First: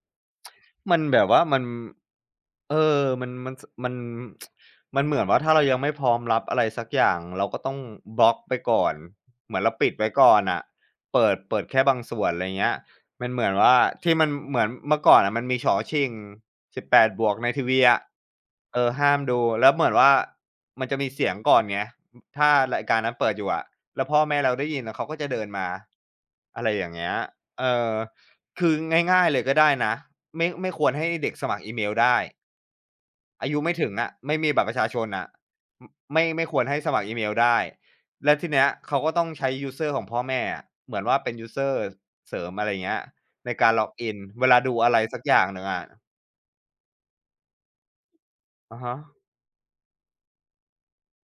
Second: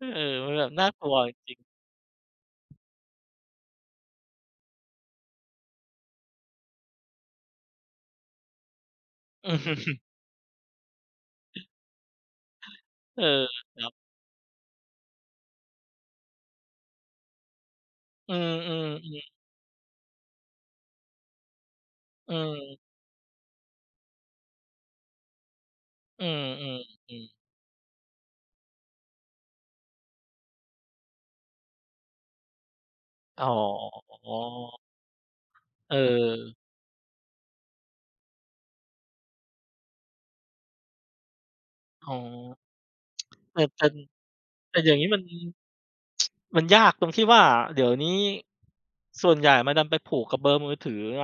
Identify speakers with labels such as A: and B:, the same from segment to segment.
A: เออ มันแบบน่า
B: มัน
A: กลัว
B: แบบ
A: จ
B: ว่า
A: ริง ๆ
B: มัน เออ มัน มัน ส มัน มันเหมือนว่า ถ้าเรายังไม่พร้อมรับอะไรสักอย่าง เราก็ต้องบล็อกไปก่อน เหมือนเราปิดไว้ก่อนน่ะ เปิด เปิดแค่บางส่วน อะไรเงี้ย
A: เอ
B: ม
A: อ
B: ันเหมือนว่า
A: ครับ
B: ที่มัน เหมือนเมื่อก่อนอะมันมี ฉ 18+ ในทีวีอะ
A: เออ
B: เออ ห
A: ๆ อื
B: ้าม
A: อ
B: ดู แล้วเหมือนว่า มันจะมีเสียงก่อนไง
A: เ
B: ถ้าร
A: ออ
B: ายการนั้นเปิดอยู่อะ แล้วพ่อแม่เราได้ยินอะ เขาก็จะเดินมา
A: อื
B: อะไรอย่างเงี้ย
A: ม ๆ ๆ
B: เออ คือง่าย ๆ เลยก็ได้นะ ไม่ ไม่ควรให้เด็กสมัครอีเมลได้
A: อ๋
B: อายุไม่ถึงอะ ไม่มีบัตรปร
A: อ
B: ะชาชนอะ อ
A: เ
B: ไม่ ไม่
A: ออ
B: ควรให้สมัครอีเมลได้ แล้วทีเนี้ยเขาก็ต้องใช้ยูสเซอร์ของพ่อแม่อะ เหมือนว่าเป็นยูสเซอร์
A: อ๋อ
B: เสริม อะไรเงี้ย ใน
A: แต่
B: การ
A: แต่น
B: login เวลาด
A: แ
B: ู
A: ต่เ
B: อ
A: ดี
B: ะ
A: ๋ย
B: ไร
A: วนี้
B: ส
A: มั
B: ัก
A: น
B: อย่างหนึ่งอะ
A: มันยากตรงที่ว่า เดี๋ยวนี้
B: อะฮะ
A: ส่วนใหญ่มันดันไปผูกกับเบอร์มือถือไง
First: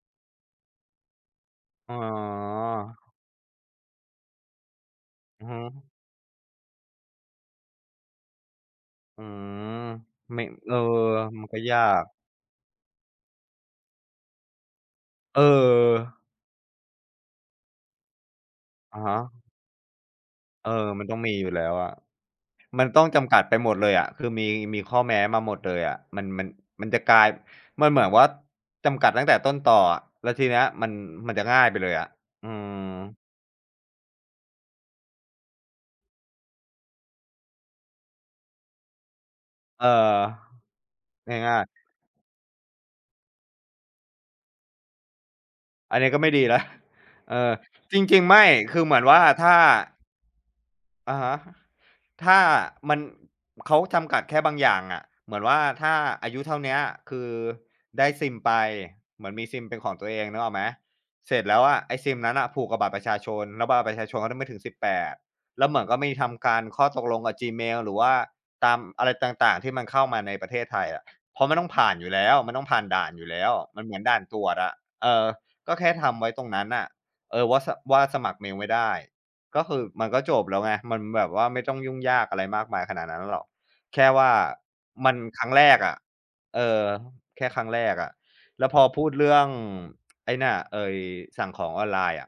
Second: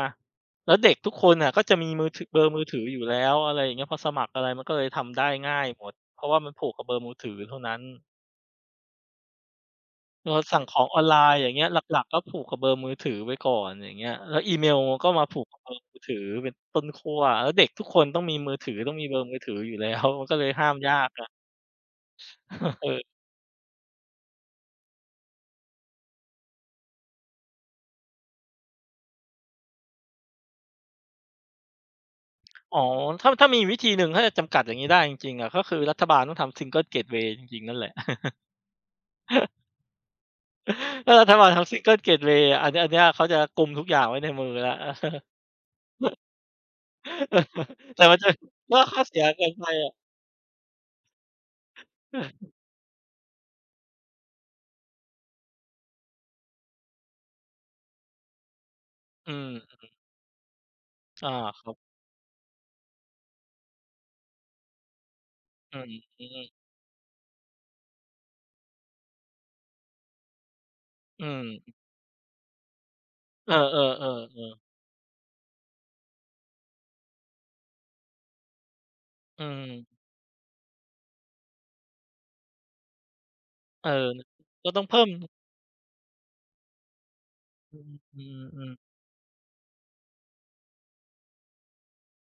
A: แล้วเด็กทุกคนน่ะก็จะมี
B: อ๋
A: มือ ถ เบอร์มือถือ
B: อ
A: อยู่แล้ว อะไรอย่างเงี้ย พอสมัครอะไรมันก็เลยทำได้
B: อือ
A: ง
B: ฮ
A: ่ายหม
B: ึ
A: ด เพราะว่ามันผูกกับเบอร์มือถือเท่านั้น
B: อืม
A: เออ
B: ไม่
A: สั่ง
B: เ
A: ข
B: ออ
A: องออนไลน์
B: ม
A: อ
B: ั
A: ย่
B: น
A: าง
B: ก
A: เ
B: ็
A: งี้ย
B: ย
A: หล
B: า
A: ั
B: ก
A: ก ๆ ก็ผูกกับเบอร์มือถือไว้ก่อน อย่างเงี้ย แล้วอีเมลก็มาผ
B: เ
A: ู
B: อ
A: กกับเบอร์มือถื
B: อ
A: อเป็นต้นขั้ว แล้วเด็กทุกคนต้องมีมือถือ ต้อ
B: อ
A: ง
B: ะ
A: มี
B: ฮ
A: เบอร์มือ
B: ะ
A: ถืออยู่ แล้ว ก็เลยห้
B: เ
A: า
B: ออ
A: มยา
B: มัน
A: ก
B: ต้อง
A: อะ
B: มีอยู่แล้วอะ ม
A: เ
B: ั
A: อ
B: นต้
A: อ
B: องจำกัดไปหมดเลยอะ คือมี มีข้อแม้มาหมดเลยอะ มัน มัน มันจะกลาย มันเหมือนว่า จำกัดตั้งแต่ต้นตออะ แล้วทีเนี้ยมัน มันจะง่ายไปเลยอะ อื
A: อ๋อ
B: ม
A: ถ้า ถ้ามีอีกวิธีหนึ่ง ถ้าจะจำกัดอย่างงี้ได้จริง ๆ อะ ก็คือรัฐบาลต้องทำ Single Gateway จริง ๆ นั่นแหละ
B: เออ
A: ถ้ารัฐบา
B: ง
A: ล
B: ่า
A: เข
B: ย
A: า
B: ๆ
A: Single Gateway อะ อันเนี้ย อันเนี้ยเขาจะกุมทุกอย่างไว้ในมือแล้ว
B: อันนี้ก็ไม่ดีแล้ว เออ จ
A: แต่มั
B: ร
A: น
B: ิง
A: จะ
B: ๆ ไม่
A: ก
B: ค
A: ็
B: ือเห
A: ข
B: มื
A: ้อ
B: อน
A: เส
B: ว่
A: ี
B: า
A: ยเก
B: ถ
A: ิ
B: ้
A: น
B: า
A: ไปอะ
B: อะฮะ ถ้ามัน เขาจำกัดแค่บางอย่างอะ เหมือนว่า ถ้าอายุเท่าเนี้ยคือได้ซิมไป เหมื
A: อื
B: อนมีซิ
A: ม
B: มเป็นของตัวเอง นึกออกไหม?
A: อา
B: เสร็จแล้
A: ค
B: ว
A: ร
B: อ
A: ับ
B: ะ ไอ้ซิมนั้นน่ะผูกกับบัตรประชาชน แล้วบัตรประชาชนก็ไม่ถึง 18 แล้ว
A: อ
B: เ
A: ื
B: หมือน
A: ม
B: ก็มี
A: อื
B: ท
A: อ
B: ำการข้อตกลงกับ Gmail หรือว่า ตามอะไรต่าง ๆ ที่มันเข้ามาในประเทศไทยอะ
A: อื
B: เพราะมันต้อง
A: ม
B: ผ่านอยู่แล้ว มันต้องผ่านด่านอยู่แล้
A: เอ
B: ว
A: อ
B: มันเหมือนด่านตรว
A: ๆ ๆ ๆ
B: จอะ เออ ก็แค่ทำไว้ตรงนั้นน่ะ เออ ว่า สะ ว่าสมัครเมลไม่ได้
A: อื
B: ก็คือ
A: ม
B: มันก็จบแล้วไง มันแบบว่า ไม่ต้องยุ่งยากอะไรมากมายขนาดนั้นหรอก
A: เออ
B: แค่ว่า
A: ก็ต้องเพิ่
B: ม
A: ม
B: ันครั้งแรกอะ เออ แค่ครั้ง
A: อื
B: แรกอะ แล้ว
A: ม ๆ
B: พ
A: ๆ
B: อพูดเรื่อง ไอ้เนี่ย ไอ้สั่งของออนไลน์อะ